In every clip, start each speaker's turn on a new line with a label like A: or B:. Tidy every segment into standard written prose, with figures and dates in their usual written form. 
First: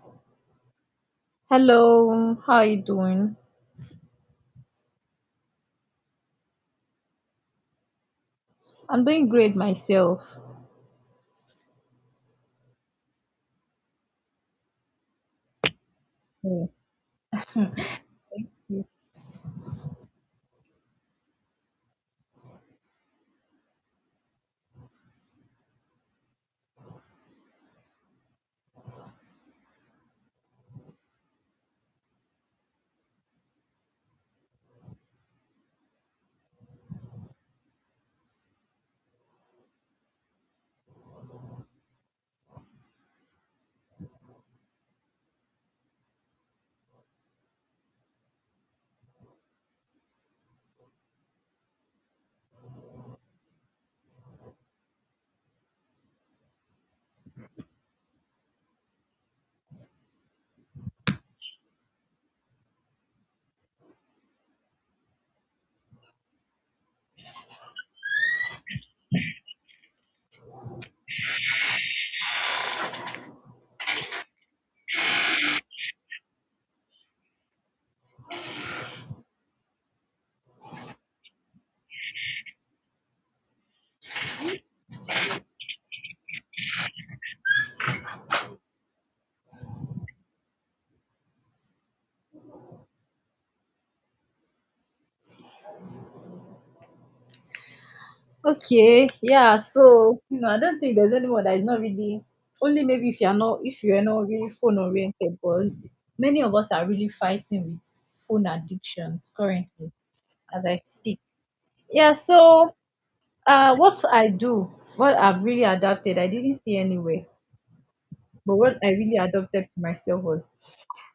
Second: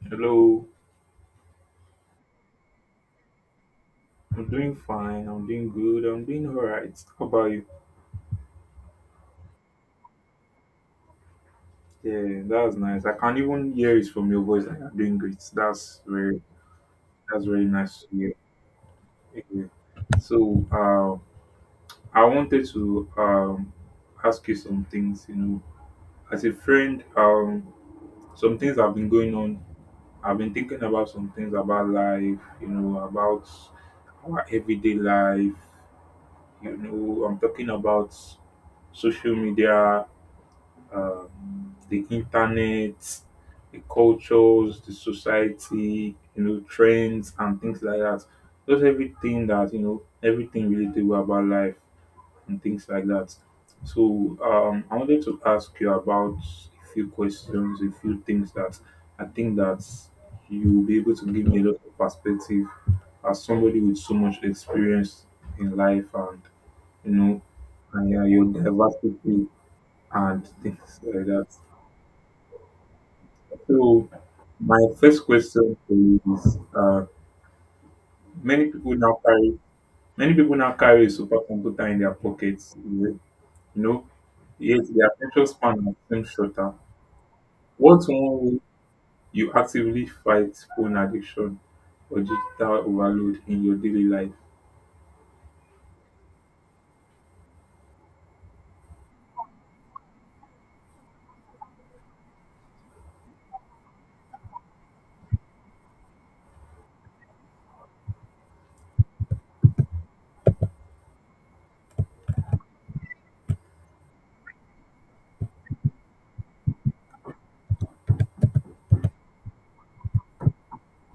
A: Hello,
B: Hello, how are you doing?
A: I'm doing fine. I'm doing good. I'm doing all right. How about you?
B: I'm doing great myself.
A: Yeah, that's nice. I can even hear it from your voice that you're doing great. That's very nice to hear. Yeah. So, uh, I wanted to ask you some things. You know, as a friend, some things have been going on. I've been thinking about some things about life. You know, about our everyday life. You know, I'm talking about social media, the internet, the cultures, the society, you know, trends and things like that. Just everything that, you know, everything relatable about life and things like that. So I wanted to ask you about a few questions, a few things that I think that you'll be able to give me a lot of perspective as somebody with so much experience in life and, you know, and, yeah, your diversity and things like that. So my first question is: many people now carry many people now carry a supercomputer in their pockets. You know, yet their attention span has seems shorter. What's one way you actively fight phone addiction or digital overload in your daily life?
B: Okay, yeah, so you know, I don't think there's anyone that is not really only maybe if you're not really phone oriented, but many of us are really fighting with phone addictions currently as I speak. Yeah, so what I do, what I've really adapted, I didn't see anywhere, but what I really adopted for myself was,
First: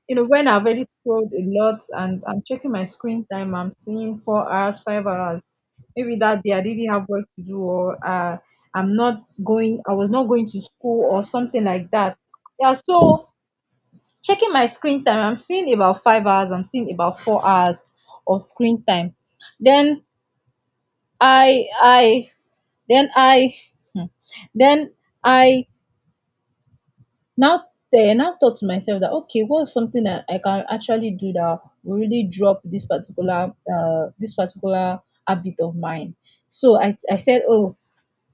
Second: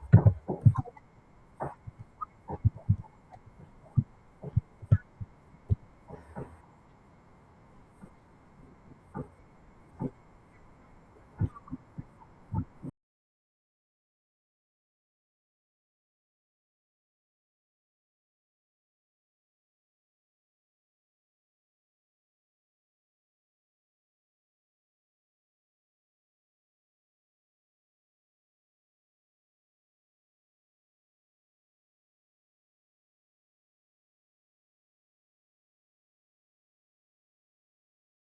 B: you know, when I've already scrolled a lot and I'm checking my screen time, I'm seeing 4 hours, 5 hours. Maybe that day I didn't have work to do, or I'm not going, I was not going to school, or something like that. Yeah, so checking my screen time, I'm seeing about 5 hours, I'm seeing about 4 hours of screen time. Then I, then I, hmm, then I now then I thought to myself that, okay, what's something that I can actually do that will really drop this particular habit of mine? So i said, oh,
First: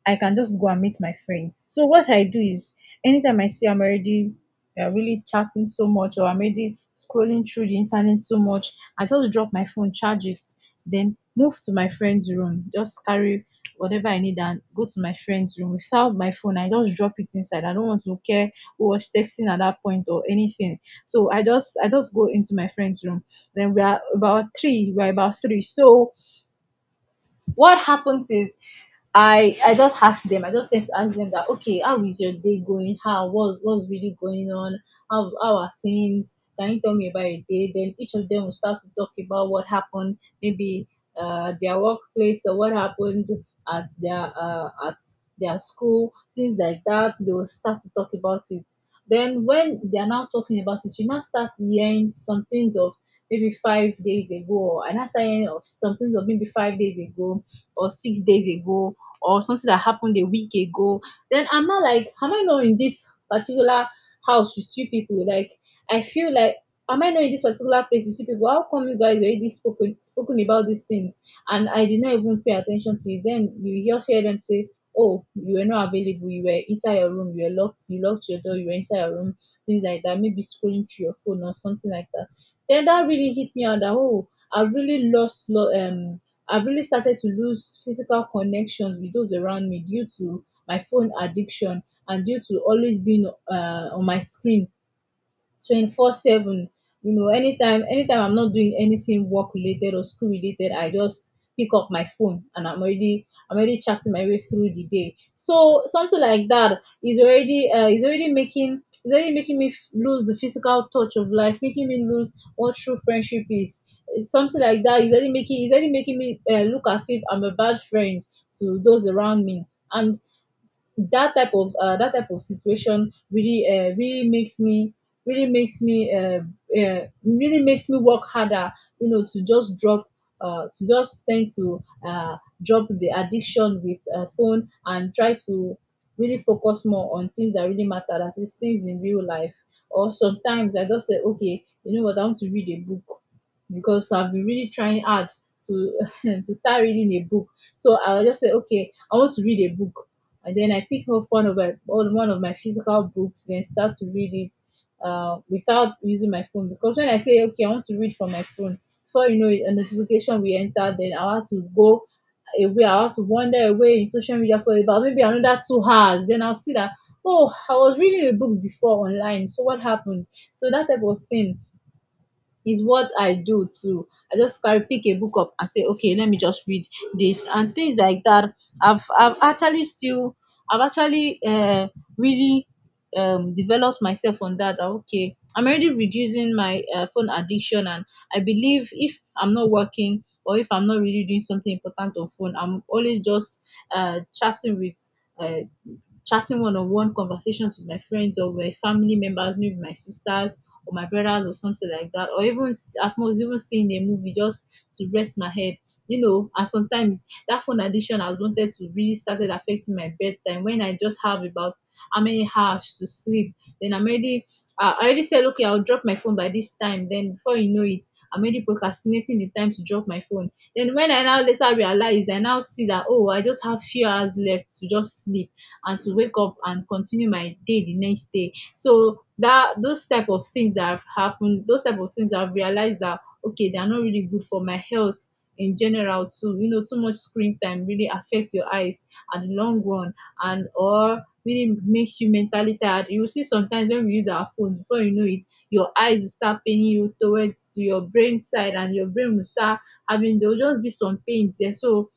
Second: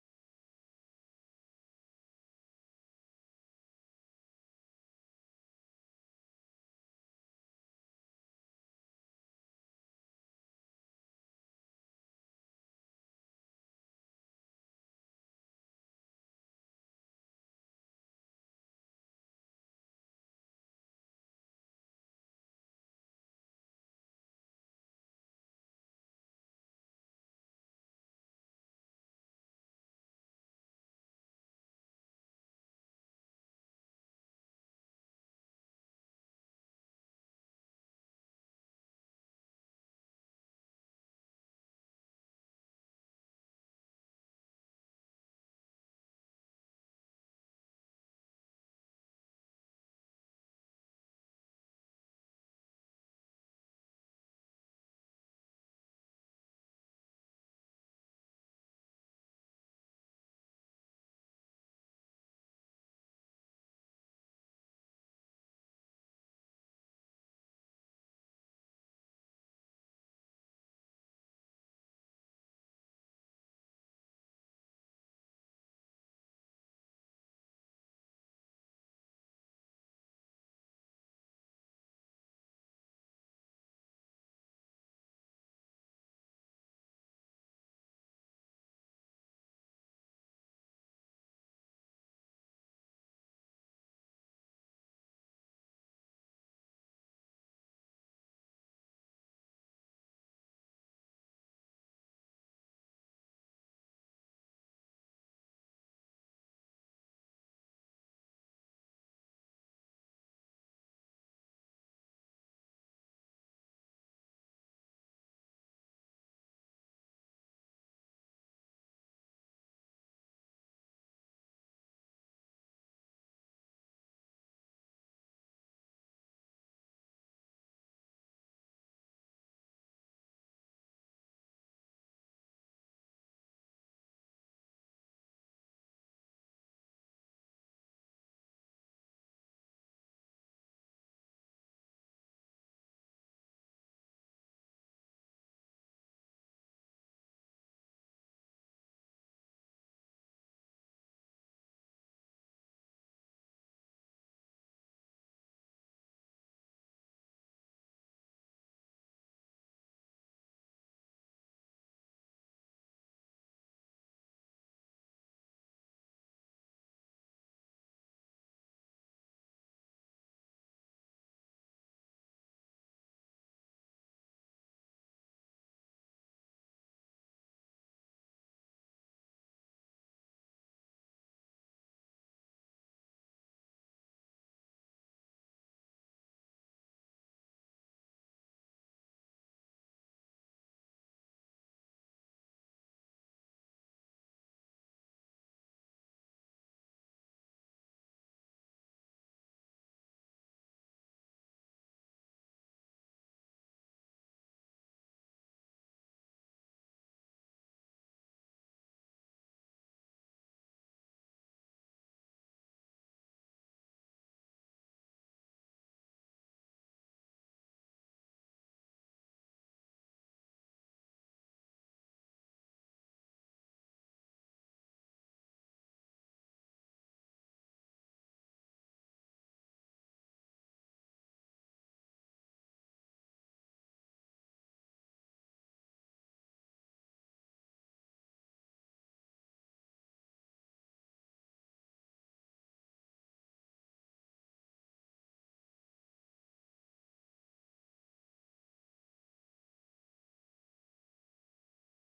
B: I can just go and meet my friends. So what I do is anytime I see I'm already really chatting so much or I'm already scrolling through the internet so much, I just drop my phone, charge it, then move to my friend's room. Just carry whatever I need and go to my friend's room without my phone. I just drop it inside. I don't want to care who was texting at that point or anything. So I just go into my friend's room. Then we are about three. So what happens is I just ask them. I just tend to ask them that, okay, how is your day going? How what what's really going on? How are things? Can you tell me about your day? Then each of them will start to talk about what happened, maybe their workplace or what happened at their school, things like that. They will start to talk about it. Then when they are now talking about it, you now start hearing some things of maybe 5 days ago, or I now start of some things of maybe 5 days ago or 6 days ago, or something that happened a week ago. Then I'm not like, am I not in this particular house with 2 people? Like, I feel like, am I not in this particular place with 2 people? How come you guys already spoken about these things and I did not even pay attention to it? Then you just hear them say, oh, you were not available, you were inside your room, you were locked, you locked your door, you were inside your room, things like that, maybe scrolling through your phone or something like that. Then that really hit me out that, oh, I really I've really started to lose physical connections with those around me due to my phone addiction and due to always being on my screen 24/7. You know, anytime I'm not doing anything work related or school related, I just pick up my phone and I'm already chatting my way through the day. So something like that is already is already making me lose the physical touch of life, making me lose what true friendship is. It's something like that is already making me look as if I'm a bad friend to those around me. And that type of situation really really makes me really makes me uh, really makes me work harder, you know, to just drop to just tend to drop the addiction with phone and try to really focus more on things that really matter, that is things in real life. Or sometimes I just say, okay, you know what, I want to read a book, because I've been really trying hard to to start reading a book. So I'll just say, okay, I want to read a book. And then I pick up one of my physical books, then start to read it without using my phone. Because when I say, okay, I want to read from my phone, before you know it, a notification will enter. Then I have to go away. I have to wander away in social media for about maybe another 2 hours. Then I'll see that, oh, I was reading a book before online. So what happened? So that type of thing is what I do too. I just carry pick a book up and say, okay, let me just read this, and things like that. I've actually still I've actually really developed myself on that. Okay, I'm already reducing my phone addiction, and I believe if I'm not working or if I'm not really doing something important on phone, I'm always just uh, chatting with uh, chatting one on one conversations with my friends or with family members, maybe my sisters or my brothers or something like that, or even at most even seeing a movie just to rest my head. You know, and sometimes that phone addiction has wanted to really started affecting my bedtime when I just have about how many hours to sleep. Then I'm already I already said, okay, I'll drop my phone by this time. Then before you know it, I'm already procrastinating the time to drop my phone. Then when I now later realize, I now see that, oh, I just have few hours left to just sleep and to wake up and continue my day the next day. So that those type of things that have happened, those type of things I've realized that, okay, they are not really good for my health in general too. You know, too much screen time really affects your eyes at the long run and or really makes you mentally tired. You will see sometimes when we use our phone, before you know it, your eyes will start paining you towards to your brain side, and your brain will start having there will just be some pains there. So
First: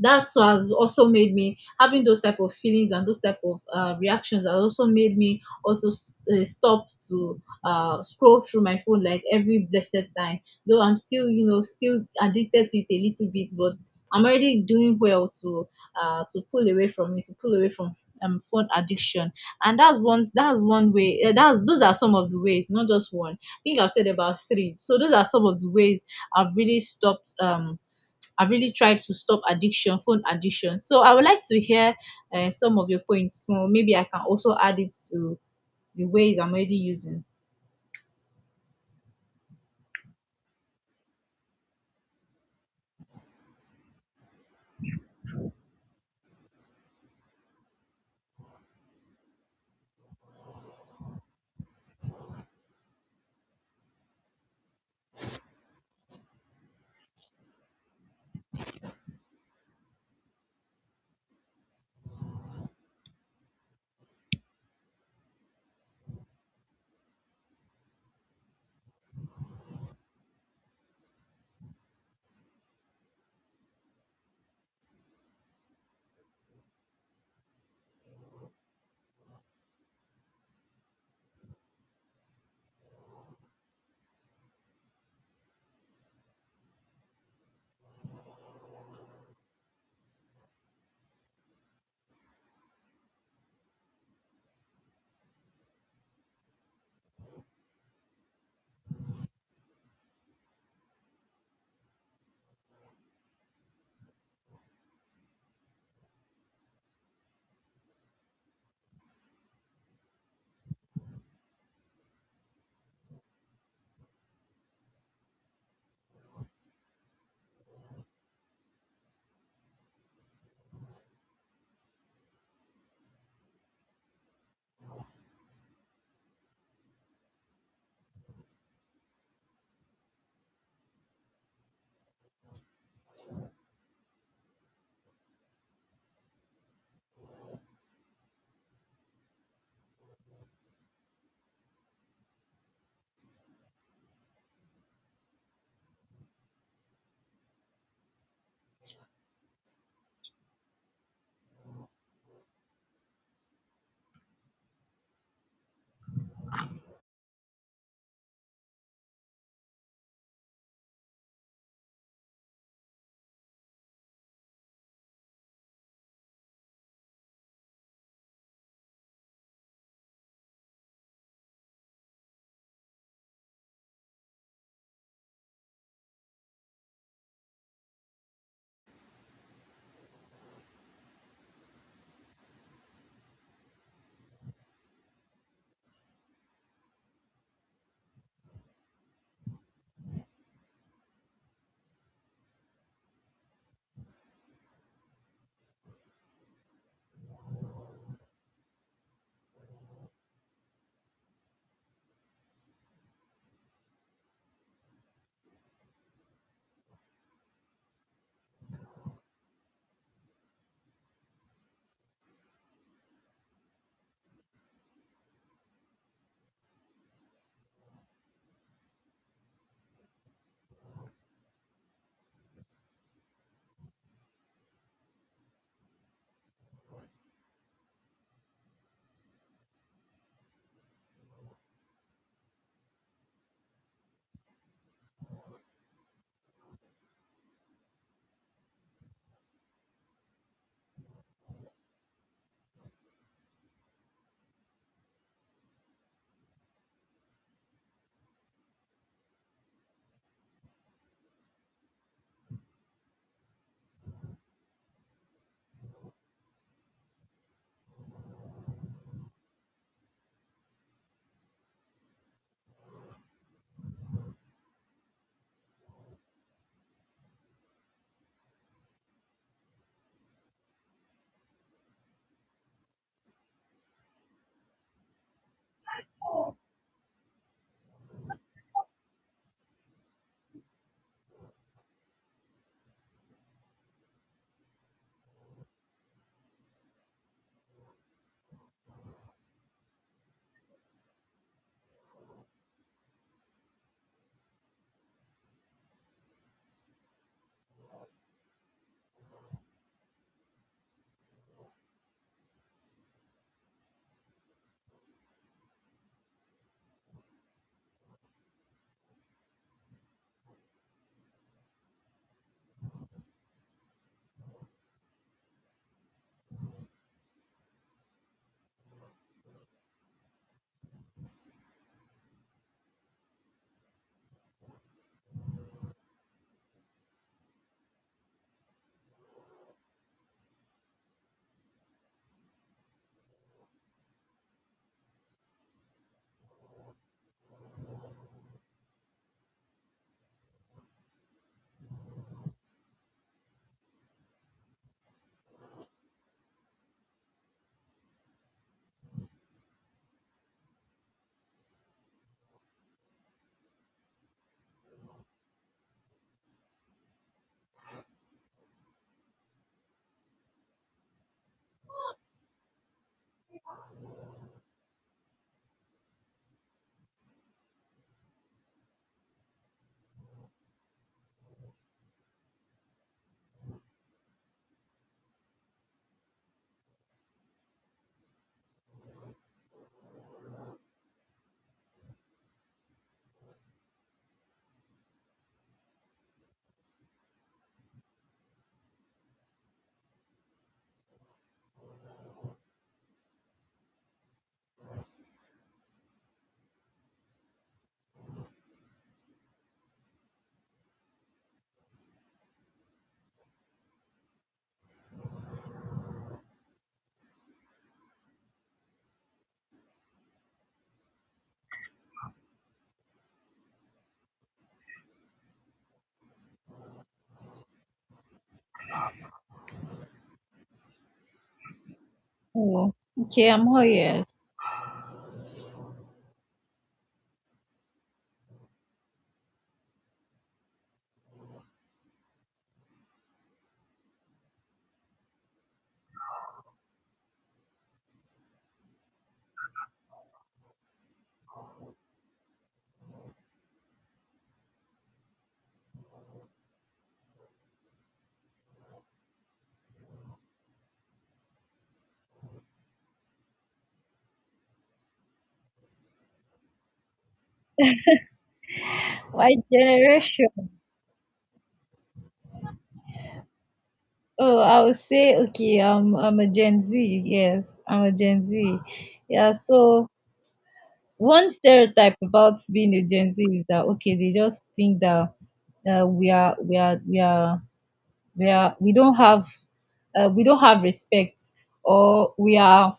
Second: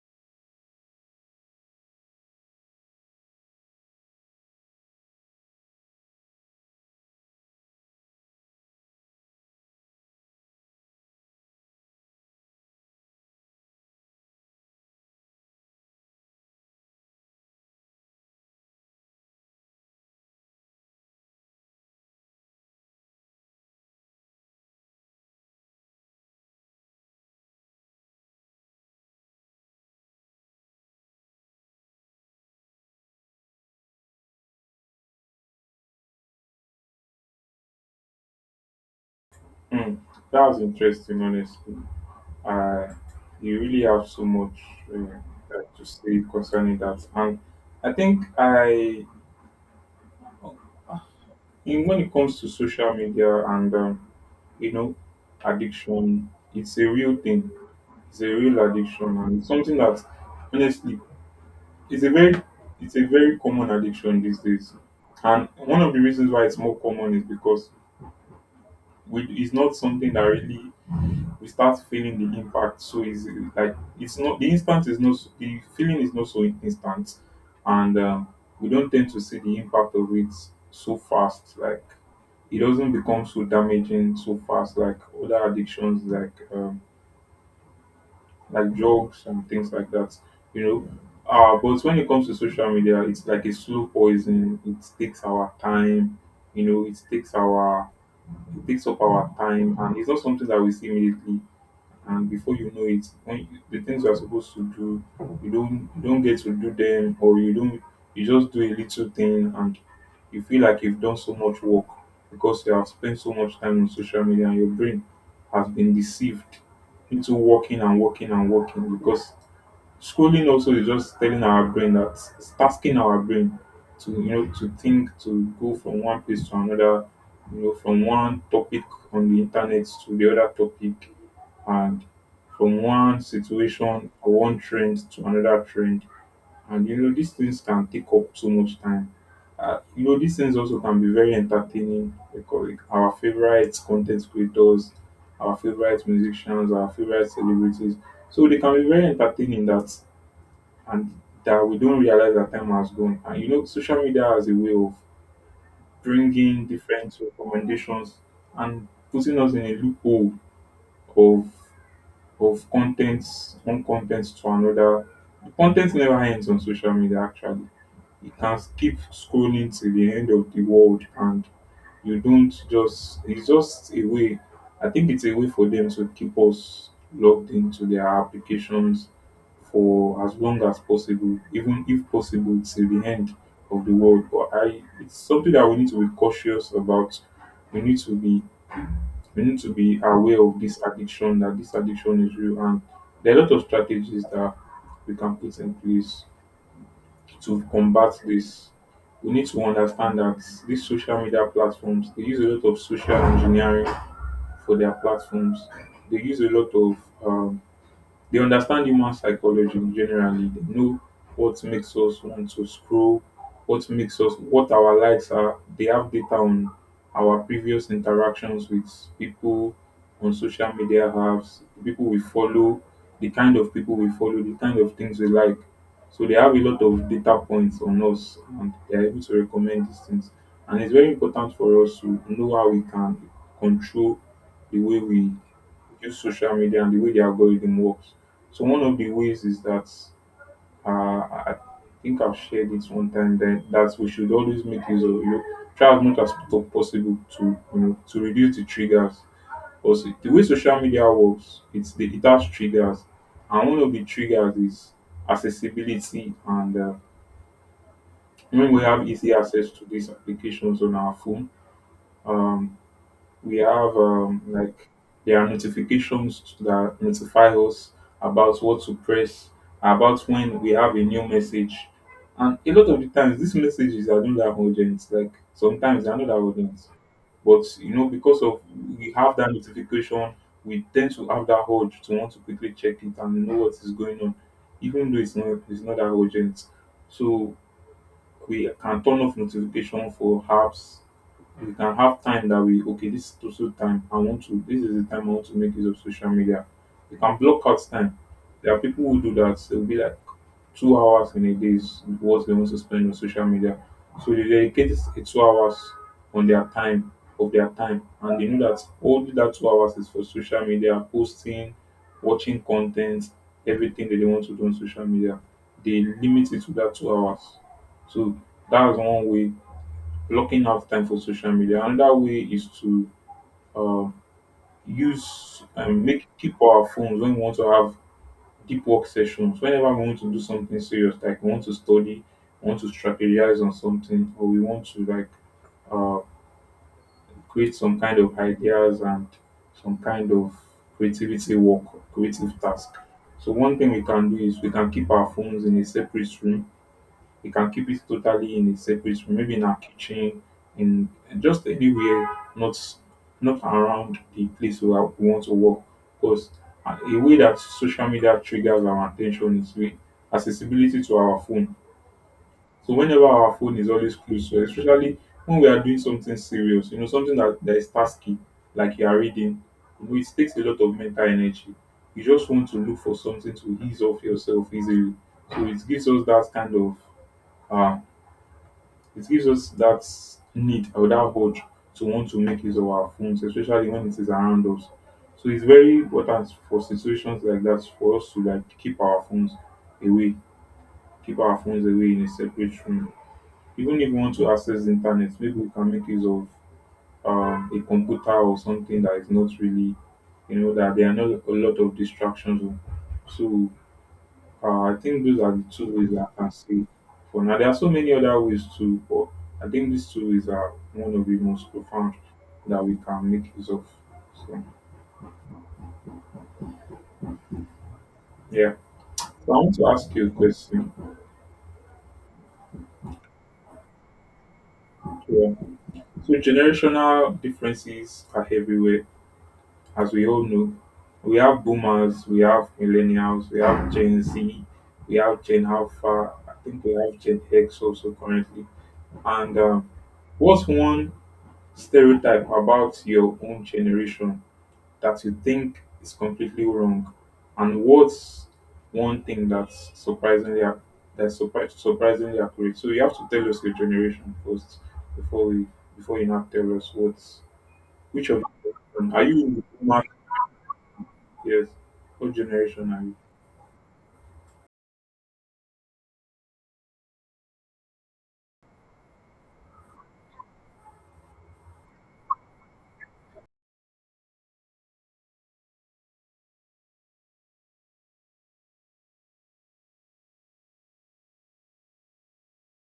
B: that what has also made me having those type of feelings and those type of reactions has also made me also stop to scroll through my phone like every blessed time, though I'm still, you know, still addicted to it a little bit, but I'm already doing well to pull away from it, to pull away from phone addiction. And that's one way, that's those are some of the ways, not just one. I think I've said about three, so those are some of the ways I've really stopped. I've really tried to stop addiction, phone addiction. So I would like to hear some of your points, so maybe I can also add it to the ways I'm already using.
A: Hmm, that was interesting, honestly. Uh, you really have so much uh, that to say concerning that, and I think I in when it comes to social media and you know, addiction, it's a real thing. It's a real addiction, and it's something that, honestly, it's a very it's a very common addiction these days. And one of the reasons why it's more common is because we, it's not something that really we start feeling the impact. So it's like it's not the instant, is not the feeling, is not so instant, and we don't tend to see the impact of it so fast. Like, it doesn't become so damaging so fast like other addictions like, like drugs and things like that. You know. But when it comes to social media, it's like a slow poison. It takes our time, you know. It takes up our time, and it's not something that we see immediately. And before you know it, when the things you are supposed to do, you don't, you don't get to do them, or you don't, you just do a little thing and you feel like you've done so much work because you have spent so much time on social media and your brain has been deceived into working and working and working because scrolling also is just telling our brain that, it's tasking our brain to, you know, to think, to go from one place to another, you know, from one topic on the internet to the other topic, and from one situation or one trend to another trend. And you know, these things can take up so much time. You know, these things also can be very entertaining because, like, our favorite content creators, our favorite musicians, our favorite celebrities. So they can be very entertaining, that, and that we don't realize that time has gone. And you know, social media has a way of bringing different recommendations and putting us in a loophole of of contents, one content to another. The content never ends on social media. Actually, you can keep scrolling till the end of the world, and you don't, just, it's just a way, I think it's a way for them to keep us logged into their applications for as long as possible, even if possible till the end of the world. But I, it's something that we need to be cautious about. we need to be we need to be aware of this addiction, that this addiction is real, and there are a lot of strategies that we can put in place to combat this. We need to understand that these social media platforms, they use a lot of social engineering for their platforms. They use a lot of um, they understand human psychology generally. They know what makes us want to scroll, what our likes are. They have data on our previous interactions with people on social media apps, the people we follow, the kind of people we follow, the kind of things we like. So they have a lot of data points on us, and they're able to recommend these things. And it's very important for us to know how we can control the way we use social media and the way the algorithm works. So one of the ways is that, uh, I I think I've shared it one time that we should always make use of, you know, try as much as possible to, you know, to reduce the triggers. Because the way social media works, it has triggers, and one of the triggers is accessibility. And when we have easy access to these applications on our phone, um, we have, like, there are notifications that notify us about what to press, about when we have a new message. And a lot of the times these messages are not that urgent. Like, sometimes they are not that urgent. But you know, because of we have that notification, we tend to have that urge to want to quickly check it and know what is going on, even though it's not that urgent. So we can turn off notification for apps. You can have time that we, okay, this is social time, I want to this is the time I want to make use of social media. You can block out time. There are people who do that. They'll be like, 2 hours in a day is what they want to spend on social media. So they dedicate a 2 hours on their time, and they know that only that 2 hours is for social media posting, watching content, everything that they want to do on social media. They limit it to that 2 hours. So that's one way, blocking out time for social media. Another way is to, um, use and make keep our phones when we want to have deep work sessions. Whenever we want to do something serious, like we want to study, we want to strategize on something, or we want to, like, uh, create some kind of ideas and some kind of creativity work, creative task. So one thing we can do is we can keep our phones in a separate room. You can keep it totally in a separate room, maybe in our kitchen, in, just anywhere, not, not around the place where we want to work. Because a way that social media triggers our attention is with accessibility to our phone. So whenever our phone is always close to us, especially when we are doing something serious, you know, something that, that is tasky, like you are reading, you know, it takes a lot of mental energy. You just want to look for something to ease off yourself easily. So it gives us that kind of, uh, it gives us that need or that urge to want to make use of our phones, especially when it is around us. So it's very important for situations like that for us to, like, keep our phones away, keep our phones away in a separate room. Even if we want to access the internet, maybe we can make use of, a computer or something that is not really, you know, that there are not a lot of distractions on. So, I think those are the two ways I can see for now. There are so many other ways too, but I think these two ways are one of the most profound that we can make use of. So, yeah. So I want to ask you a question.
B: Oh, okay, I'm all ears.
A: Yeah. So generational differences are everywhere, as we all know. We have boomers, we have millennials, we have Gen Z, we have Gen Alpha. I think we have Gen X also currently. And what's one stereotype about your own generation that you think is completely wrong, and what's one thing that's surprisingly that's surprisingly accurate? So you have to tell us your generation first before we, before you now tell us what's, which of, are
B: My
A: you, Mark?
B: generation.
A: Yes, what generation are you?
B: Oh, I would say, okay, I'm a Gen Z. Yes, I'm a Gen Z. Yeah. So one stereotype about being a Gen Z is that, okay, they just think that we are we are we are we are we don't have respect, or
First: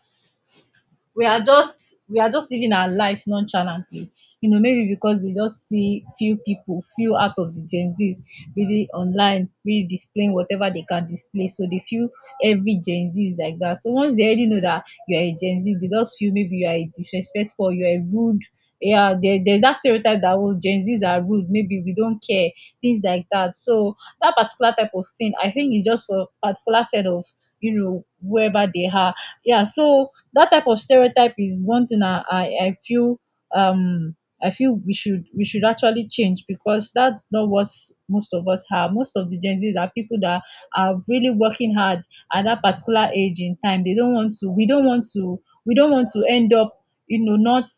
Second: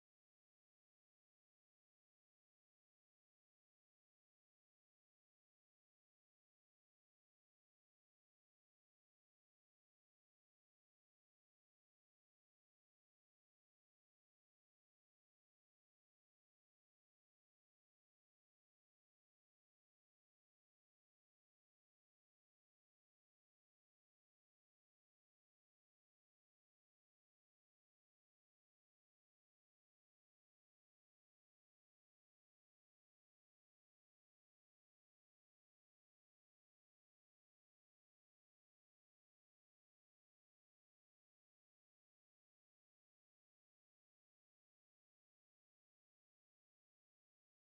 B: we are just living our lives nonchalantly, you know, maybe because they just see few people, few out of the gen z's, really online, really displaying whatever they can display, so they feel every gen z is like that. So once they already know that you're a gen z, they just feel maybe you are a disrespectful, you're a rude. Yeah, there's that stereotype that, oh, gen z's are rude, maybe we don't care, things like that. So that particular type of thing I think is just for particular set of, you know, wherever they are. Yeah, so that type of stereotype is one thing I feel, um I feel we should actually change, because that's not what most of us have. Most of the Gen Zs are people that are really working hard at that particular age in time. They don't want to, we don't want to end up, you know, not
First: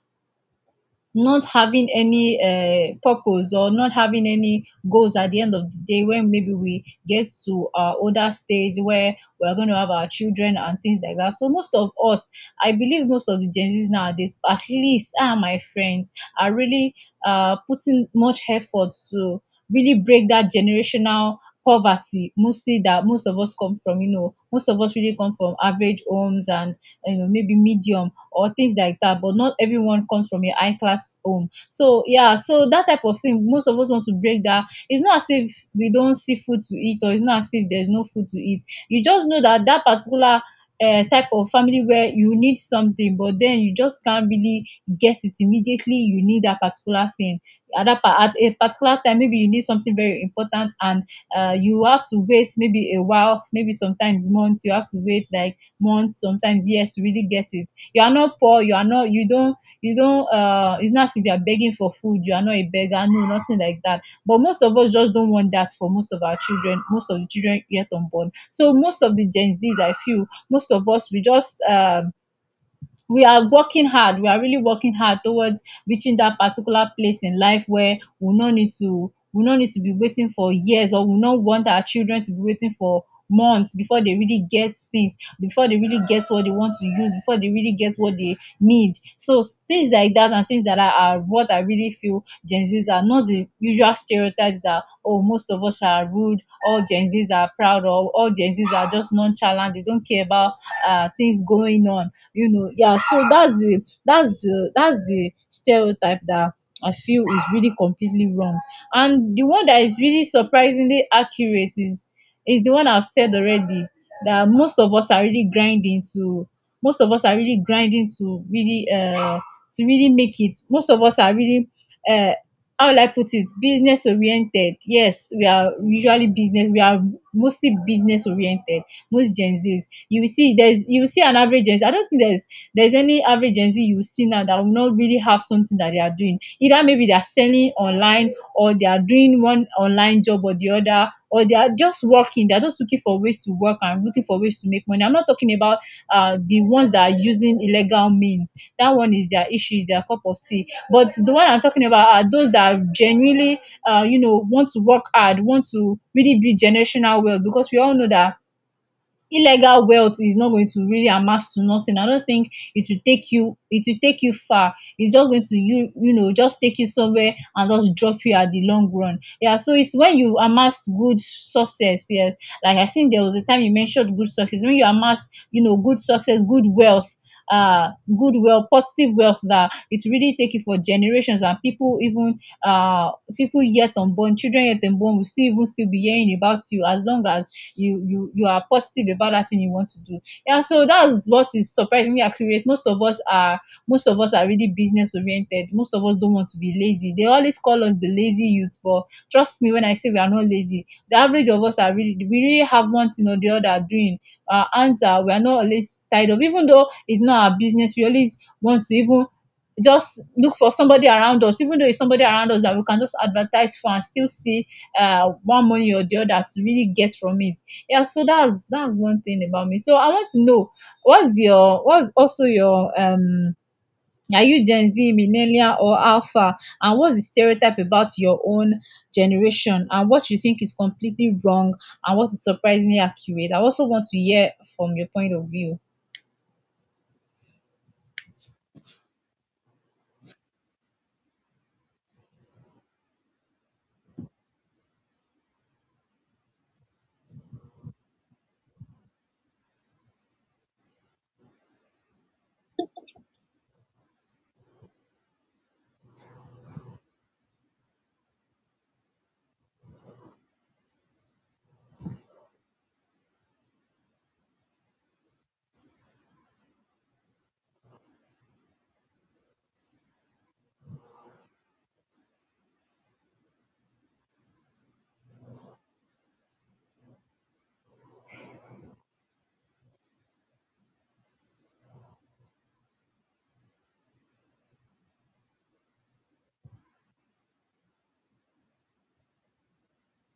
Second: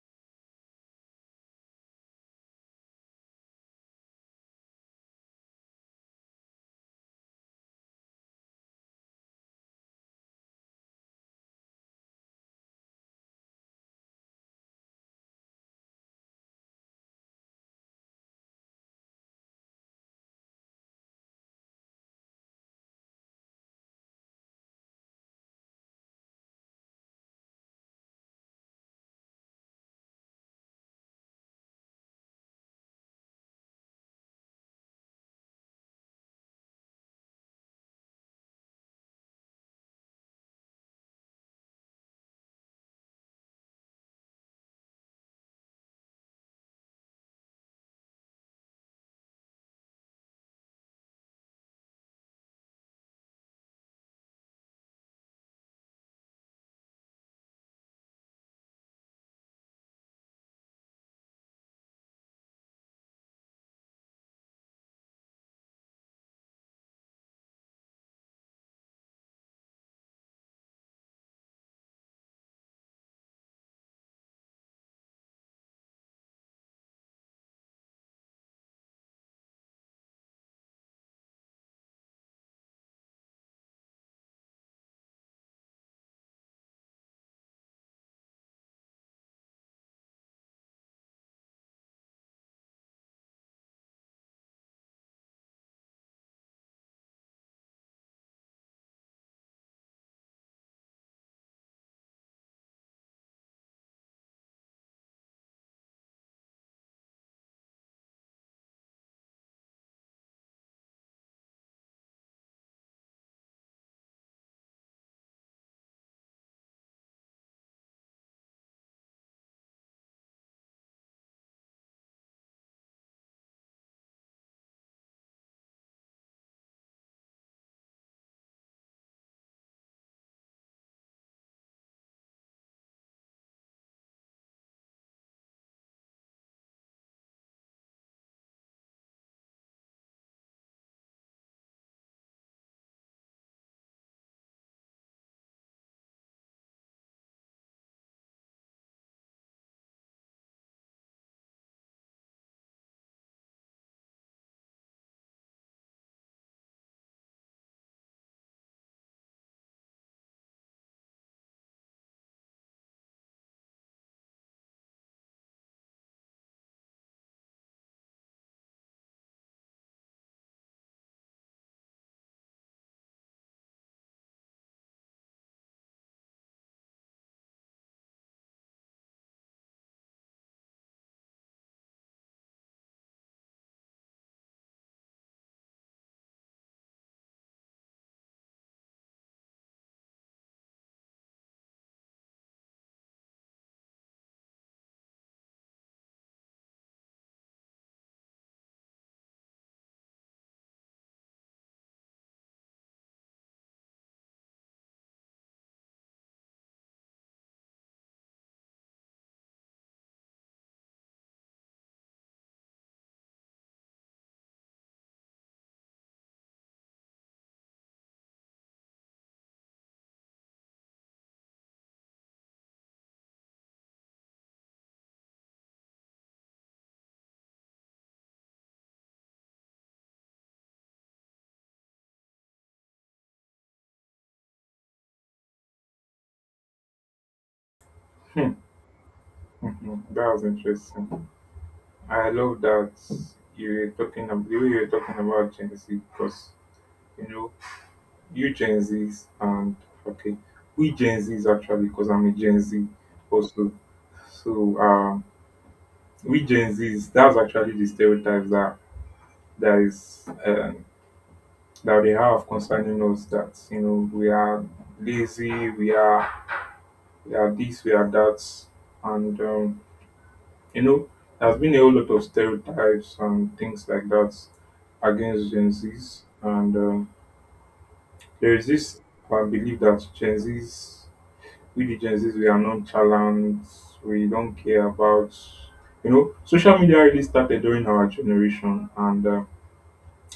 B: having any purpose or not having any goals at the end of the day, when maybe we get to our older stage where we're going to have our children and things like that. So most of us, I believe most of the Gen Zs nowadays, at least are my friends, are really putting much effort to really break that generational poverty. Mostly that most of us come from, you know, most of us really come from average homes and, you know, maybe medium or things like that, but not everyone comes from a high class home. So yeah, so that type of thing, most of us want to break that. It's not as if we don't see food to eat, or it's not as if there's no food to eat. You just know that that particular type of family where you need something, but then you just can't really get it immediately. You need that particular thing at a particular time. Maybe you need something very important, and you have to wait maybe a while, maybe sometimes months. You have to wait like months, sometimes years to really get it. You are not poor, you are not, you don't, you don't. It's not as if you are begging for food. You are not a beggar, no, nothing like that. But most of us just don't want that for most of our children, most of the children yet unborn. So most of the Gen Z's, I feel, most of us, we just. We are working hard, we are really working hard towards reaching that particular place in life where we no need to, we no need to be waiting for years, or we no want our children to be waiting for months before they really get things, before they really get what they want to use, before they really get what they need. So things like that, and things that are what I really feel. Gen Z's are not the usual stereotypes that, oh, most of us are rude, all Gen Z's are proud, or all Gen Z's are just nonchalant, they don't care about things going on, you know. Yeah, so that's the stereotype that I feel is really completely wrong. And the one that is really surprisingly accurate is the one I've said already, that most of us are really grinding to, most of us are really grinding to really make it. Most of us are really uh how will I put it? Business oriented. Yes, we are usually business. We are mostly business oriented. Most Gen Zs you will see, there's you will see an average Gen Z. I don't think there's any average Gen Z you will see now that will not really have something that they are doing. Either maybe they are selling online, or they are doing one online job or the other, or they are just working. They are just looking for ways to work and looking for ways to make money. I'm not talking about the ones that are using illegal means. That one is their issue, is their cup of tea. But the one I'm talking about are those that are genuinely, you know, want to work hard, want to really be generational wealth. Because we all know that illegal wealth is not going to really amass to nothing. I don't think it will take you far. It's just going to, you know, just take you somewhere and just drop you at the long run. Yeah, so it's when you amass good success. Yes, like I think there was a time you mentioned good success, when you amass, you know, good success, good wealth, good wealth, positive wealth, that it really take you for generations, and people even uh people yet unborn, children yet unborn will still even still be hearing about you as long as you are positive about that thing you want to do. Yeah, so that's what is surprisingly accurate. Most of us are, most of us are really business oriented. Most of us don't want to be lazy. They always call us the lazy youth, but trust me when I say we are not lazy. The average of us are really, we really have one thing or the other doing. Our hands are, we are not always tied up. Even though it's not our business, we always want to even just look for somebody around us, even though it's somebody around us that we can just advertise for and still see one money or the other to really get from it. Yeah, so that's one thing about me. So I want to know, what's also your are you Gen Z, millennial or alpha, and what's the stereotype about your own generation and what you think is completely wrong, and what is surprisingly accurate? I also want to hear from your point of view.
A: Mhm. That was interesting. I love that. You were talking about the way you were talking about Gen Z, because, you know, you Gen Zs and okay, we Gen Zs actually, because I'm a Gen Z also. So we Gen Zs, that's actually the stereotypes that is, that they have concerning us. That you know we are lazy, we are this, we are that, and you know there's been a whole lot of stereotypes and things like that against Gen Zs, and there is this I believe that Gen Zs we the Gen Zs, we are nonchalant, we don't care about, social media really started during our generation. And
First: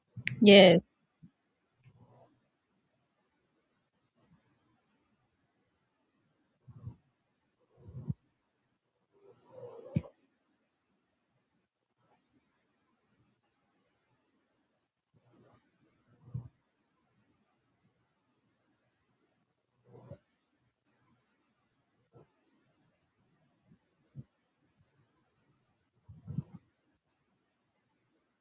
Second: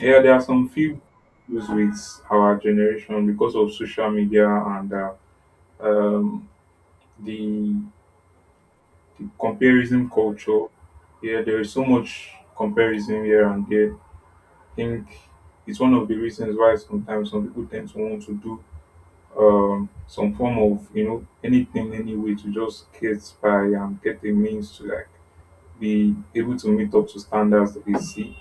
A: Yeah, there are some
B: Yes.
A: few issues with our generation because of social media and um, the, the comparison culture. Yeah, there is so much comparison here and there. I think it's one of the reasons why sometimes some people tend to want to do some form of anything any way to just get by and get a means to like be able to meet up to standards that they see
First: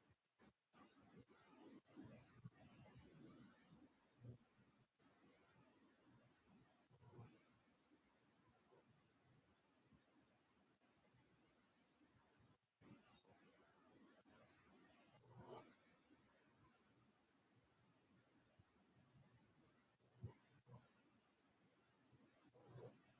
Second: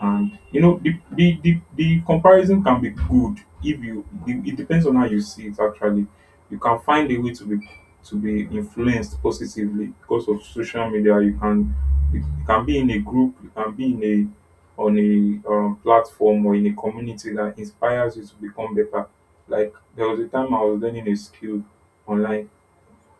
A: and you know the comparison can be good if you it depends on how you see it actually. You can find a way to be influenced positively because of social media. You can be in a group, you can be in a on a platform or in a community that inspires you to become better. Like there was a time I was learning a skill online.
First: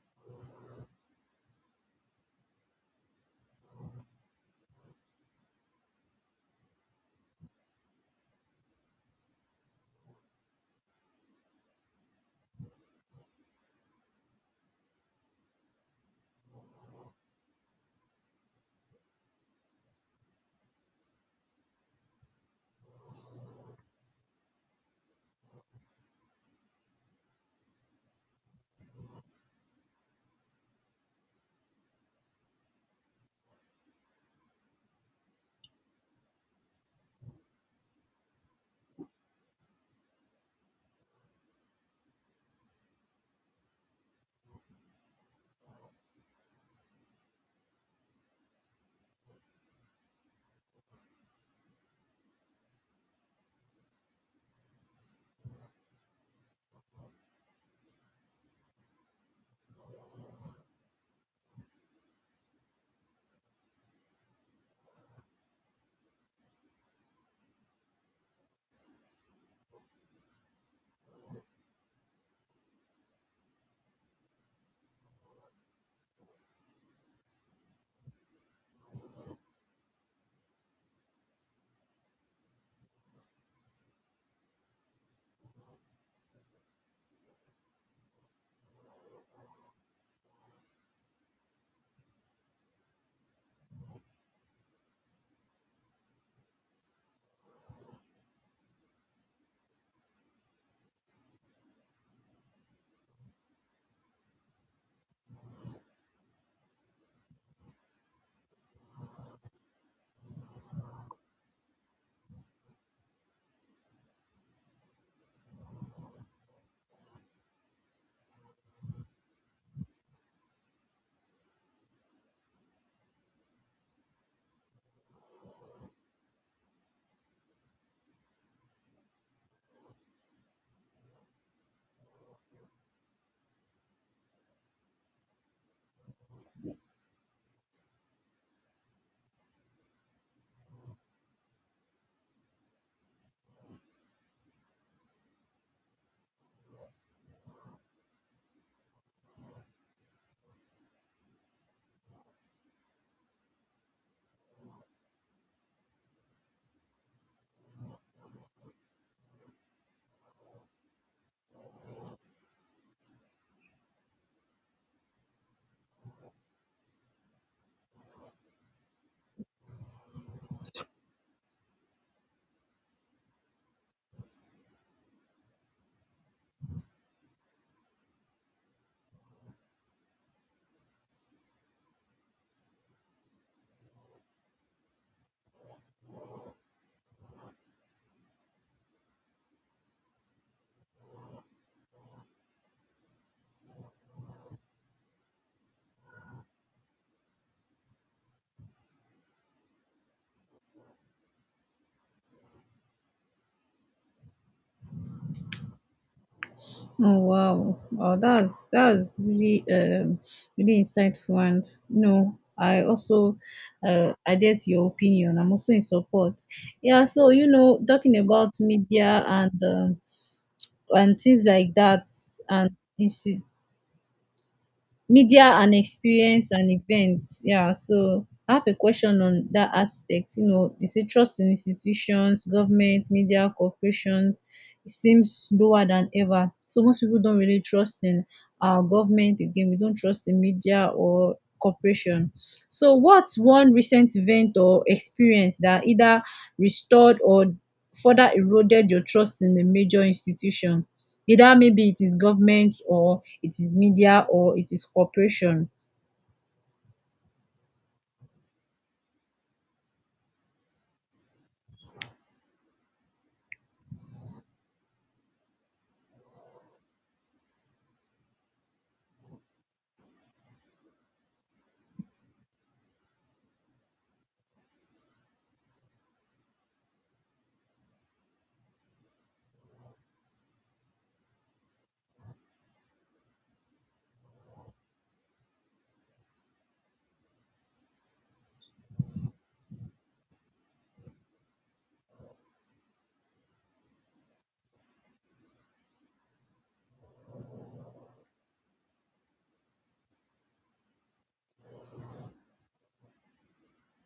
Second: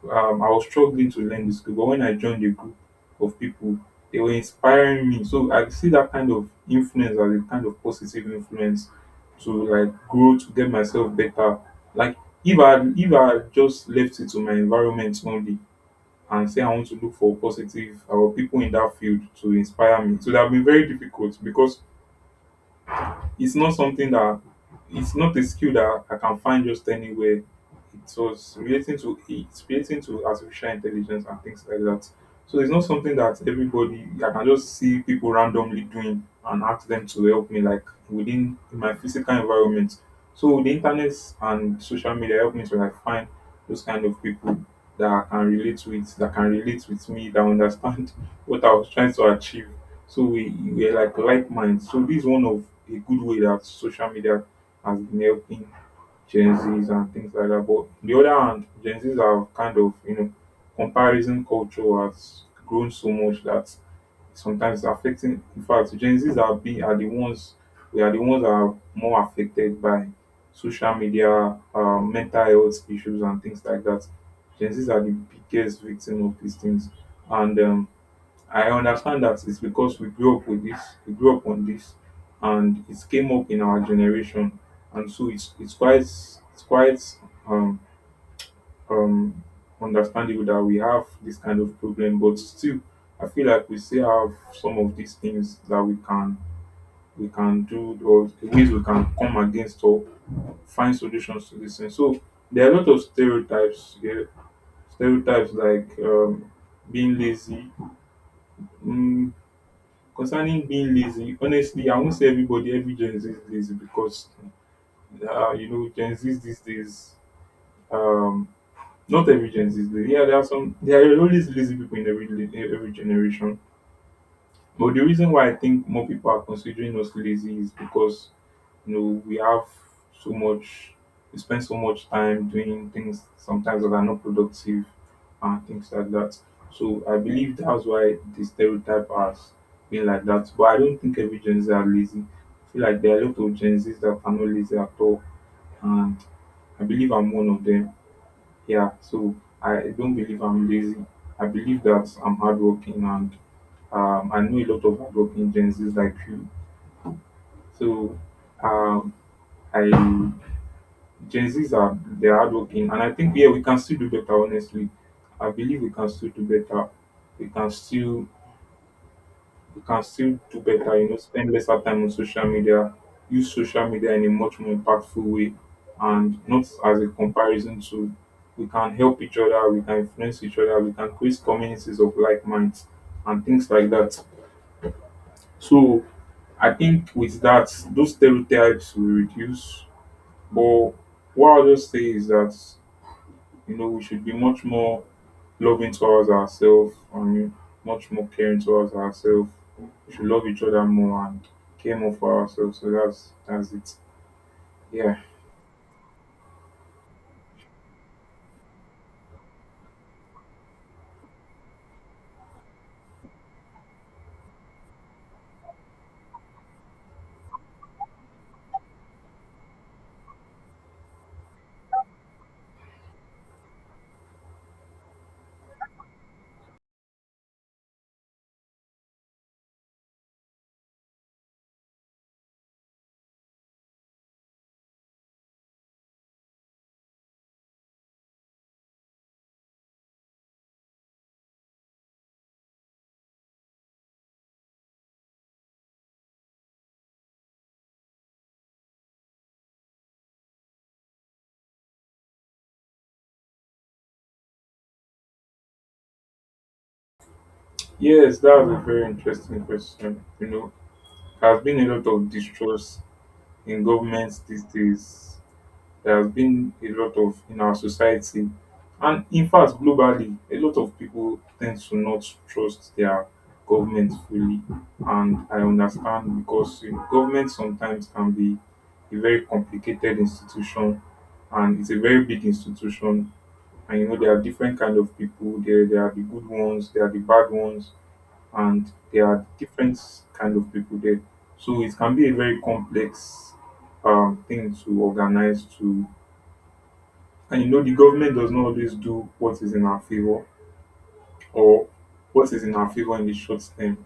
A: I was struggling to learn the skill, but when I joined a group of people, they were inspiring me. So I see that kind of influence as a kind of positive influence to like grow to get myself better. Like if I had just left it to my environment only and say I want to look for positive or people in that field to inspire me, it would have been very difficult because it's not something that it's not a skill that I can find just anywhere. It was relating to it's relating to artificial intelligence and things like that. So it's not something that everybody I can just see people randomly doing and ask them to help me like within my physical environment. So the internet and social media help me to like find those kind of people that I can relate with, that can relate with me, that understand what I was trying to achieve. So we're like minds. So this is one of a good way that social media has been helping Gen Zs and things like that. But on the other hand, Gen Zs are kind of comparison culture has grown so much that sometimes it's affecting. In fact, Gen Zs are being are the ones we are the ones that are more affected by social media, mental health issues and things like that. Gen Zs are the biggest victim of these things, and I understand that it's because we grew up with this, we grew up on this, and it came up in our generation, and so it's quite it's quite um um understandable that we have this kind of problem. But still, I feel like we still have some of these things that we can do or ways we can come against or find solutions to this thing. So there are a lot of stereotypes here, stereotypes like being lazy, mm. Concerning being lazy, honestly, I won't say everybody, every Gen Z is lazy because, you know, Gen Z these days, um, not every Gen Z is lazy. Yeah, there are some, there are always lazy people in every generation. But the reason why I think more people are considering us lazy is because you know we have so much we spend so much time doing things sometimes that are not productive and things like that. So I believe that's why the stereotype has been like that. But I don't think every Gen Z are lazy. I feel like there are a lot of Gen Zs that are not lazy at all and I believe I'm one of them. Yeah. So I don't believe I'm lazy. I believe that I'm hardworking and I know a lot of hardworking Gen Zs like you. So um, I Gen Zs are they're hardworking, and I think yeah we can still do better. Honestly, I believe we can still do better. We can still we can still do better. You know, spend lesser time on social media, use social media in a much more impactful way, and not as a comparison to. We can help each other. We can influence each other. We can create communities of like minds and things like that. So I think with that, those stereotypes will reduce. But what I'll just say is that, you know, we should be much more loving towards ourselves and much more caring towards ourselves. We should love each other more and care more for ourselves. So that's it. Yeah.
B: Oh wow. Oh, that's really really insightful, and you know, I also adhere to your opinion. I'm also in support. Yeah, so you know, talking about media and things like that, and insti- media and experience and events. Yeah, so I have a question on that aspect. You know, you say trust in institutions, government, media, corporations, it seems lower than ever. So most people don't really trust in our government again. We don't trust in media or corporation. So what's one recent event or experience that either restored or further eroded your trust in a major institution? Either maybe it is government, or it is media, or it is corporation.
A: Yes, that was a very interesting question. You know, there's been a lot of distrust in governments these days. There has been a lot of in our society, and in fact, globally, a lot of people tend to not trust their government fully. And I understand because you know, government sometimes can be a very complicated institution and it's a very big institution and you know there are different kind of people there there are the good ones there are the bad ones and there are different kind of people there so it can be a very complex thing to organize to and you know, the government does not always do what is in our favor or what is in our favor in the short term.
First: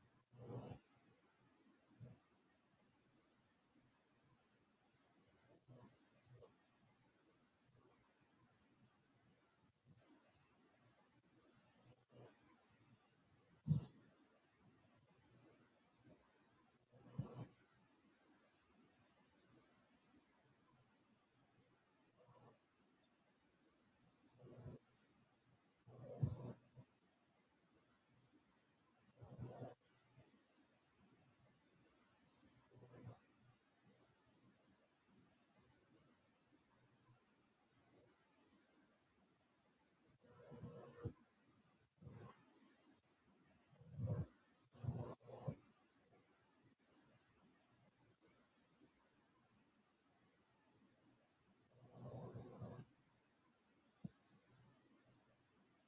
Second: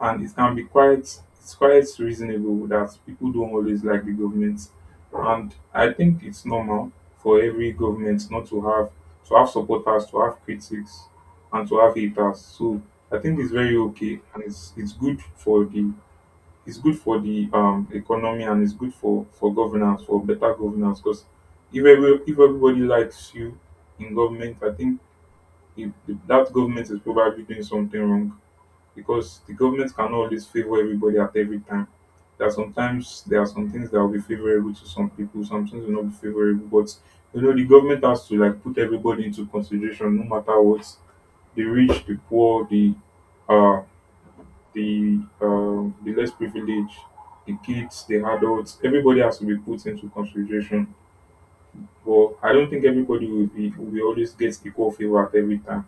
A: And it can be quite it's quite reasonable that people don't always like the government. And I think it's normal for every government not to have to have supporters, to have critics and to have haters. So I think it's very okay and it's good for the it's good for the economy and it's good for governance for better governance because if every, if everybody likes you in government I think if that government is probably doing something wrong because the government cannot always favor everybody at every time there are sometimes there are some things that will be favorable to some people some things will not be favorable but you know the government has to like put everybody into consideration no matter what the rich the poor the uh the less privileged, the kids, the adults, everybody has to be put into consideration. But I don't think everybody will be will always get equal favor at every time.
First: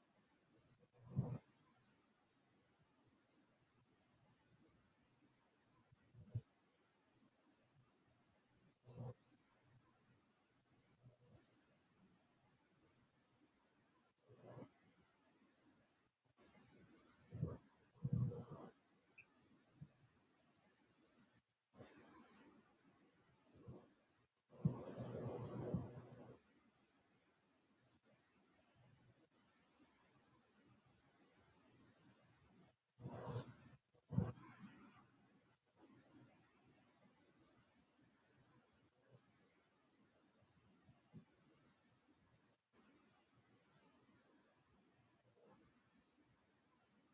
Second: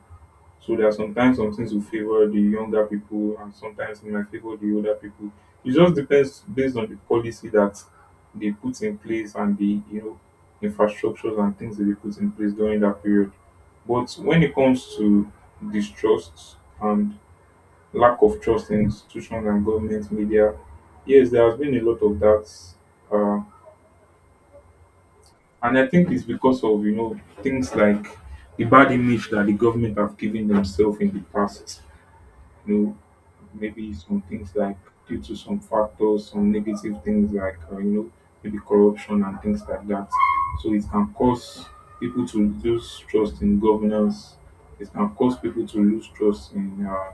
A: So there are sometimes some things will favor the younger people and sometimes it might favor the older people. It just depends based on the policy that they put in place and the you know infrastructures and things that they put in place during that period. But when it comes to distrust and lack of trust in institutions and government media. Yes, there has been a lot of that, uh, and I think it's because of you know things like the bad image that the government have given themselves in the past. You know, maybe some things like due to some factors, some negative things like you know maybe corruption and things like that. So it can cause people to lose trust in governance. It can cause people to lose trust in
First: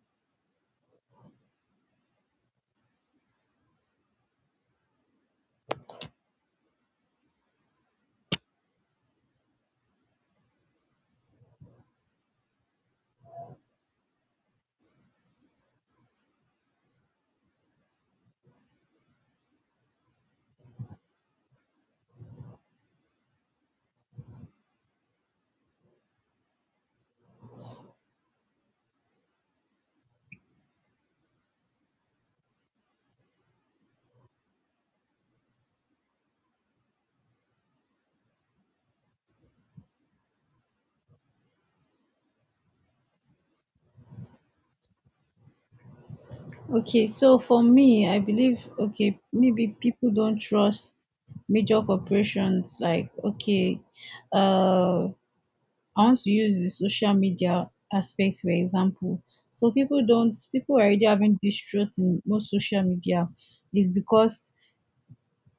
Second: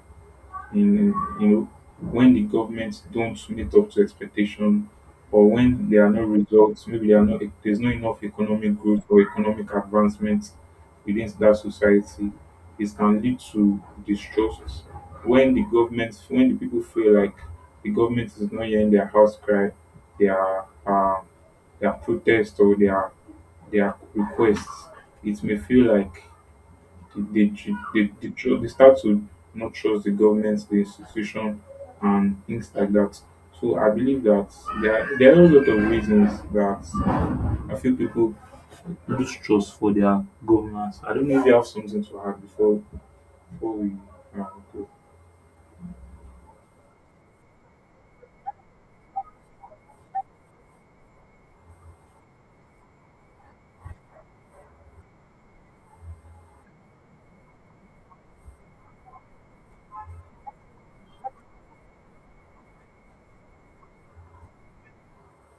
A: in you know when the government don't meet up to expectation or when there are no results maybe there are no there's not enough economic growth or economic advancement within that society it can lead to distrust when the government when the people feel like the government is not hearing their house cry their um their protest or their requests it may feel like they, they, they start to not trust the government, the institution, and things like that. So I believe that there are a lot of reasons that I feel people lose trust for their governments. I don't know if you have something to add before before we uh, go.
B: Okay, so for me, I believe, okay, maybe people don't trust major corporations. Like, okay, uh I want to use the social media aspect for example. So people don't, people are already having distrust in most social media, is because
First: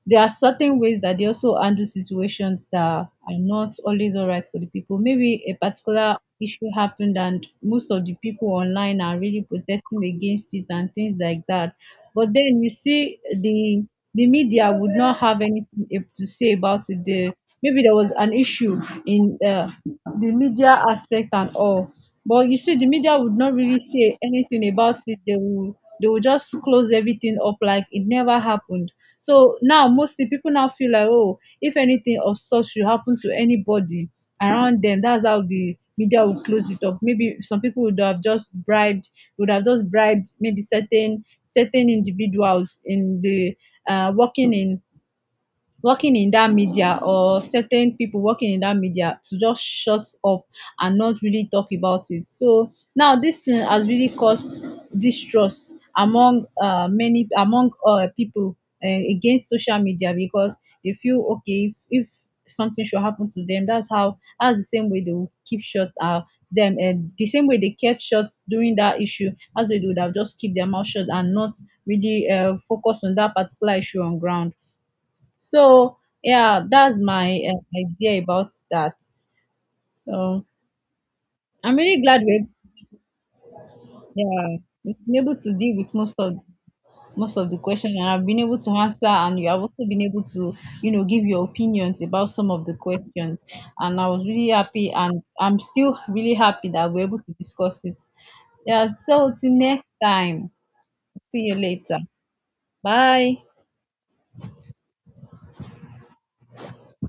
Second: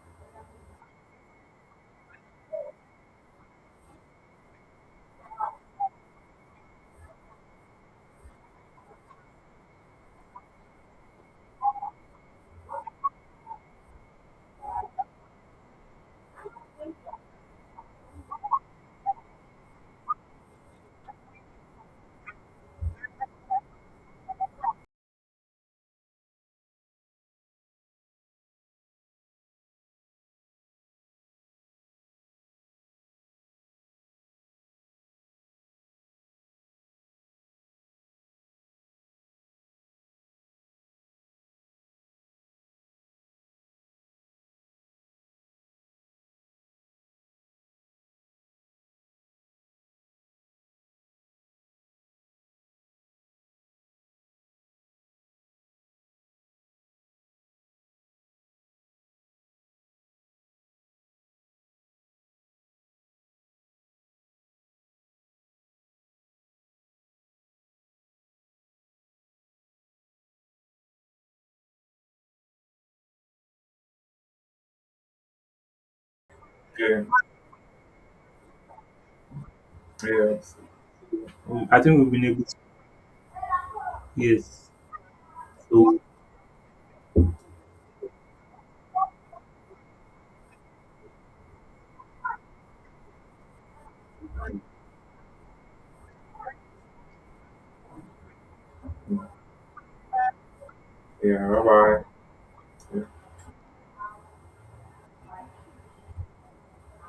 B: there are certain ways that they also handle situations that are not always all right for the people. Maybe a particular issue happened and most of the people online are really protesting against it and things like that. But then you see the media would not have anything to say about it. The, maybe there was an issue in, the media aspect and all. But you see, the media would not really say anything about it. They will just close everything up like it never happened. So now, mostly people now feel like, oh, if anything of such should happen to anybody around them, that's how the media will close it up. Maybe some people would have just bribed maybe certain individuals in the working in, working in that media, or certain people working in that media to just shut up and not really talk about it. So now this thing has really caused distrust among many, among people, against social media because they feel, okay, if something should happen to them, that's how, that's the same way they will keep shut, them, and the same way they kept shut during that issue, as they would have just keep their mouth shut and not really focus on that particular issue on ground. So yeah, that's
A: Yeah,
B: my idea about that.
A: yeah.
B: So I'm
A: I
B: really
A: think we've
B: glad
A: been able
B: we,
A: to.
B: yeah,
A: Yes.
B: we've been able to deal with
A: So
B: most of, most of the questions, and I've been able to answer, and you have also been able to, you know, give your opinions about some of the questions, and I was really happy, and I'm still really happy that we're able to discuss it. Yeah, so till next time, see
A: yeah,
B: you
A: bye
B: later.
A: bye.
B: Bye.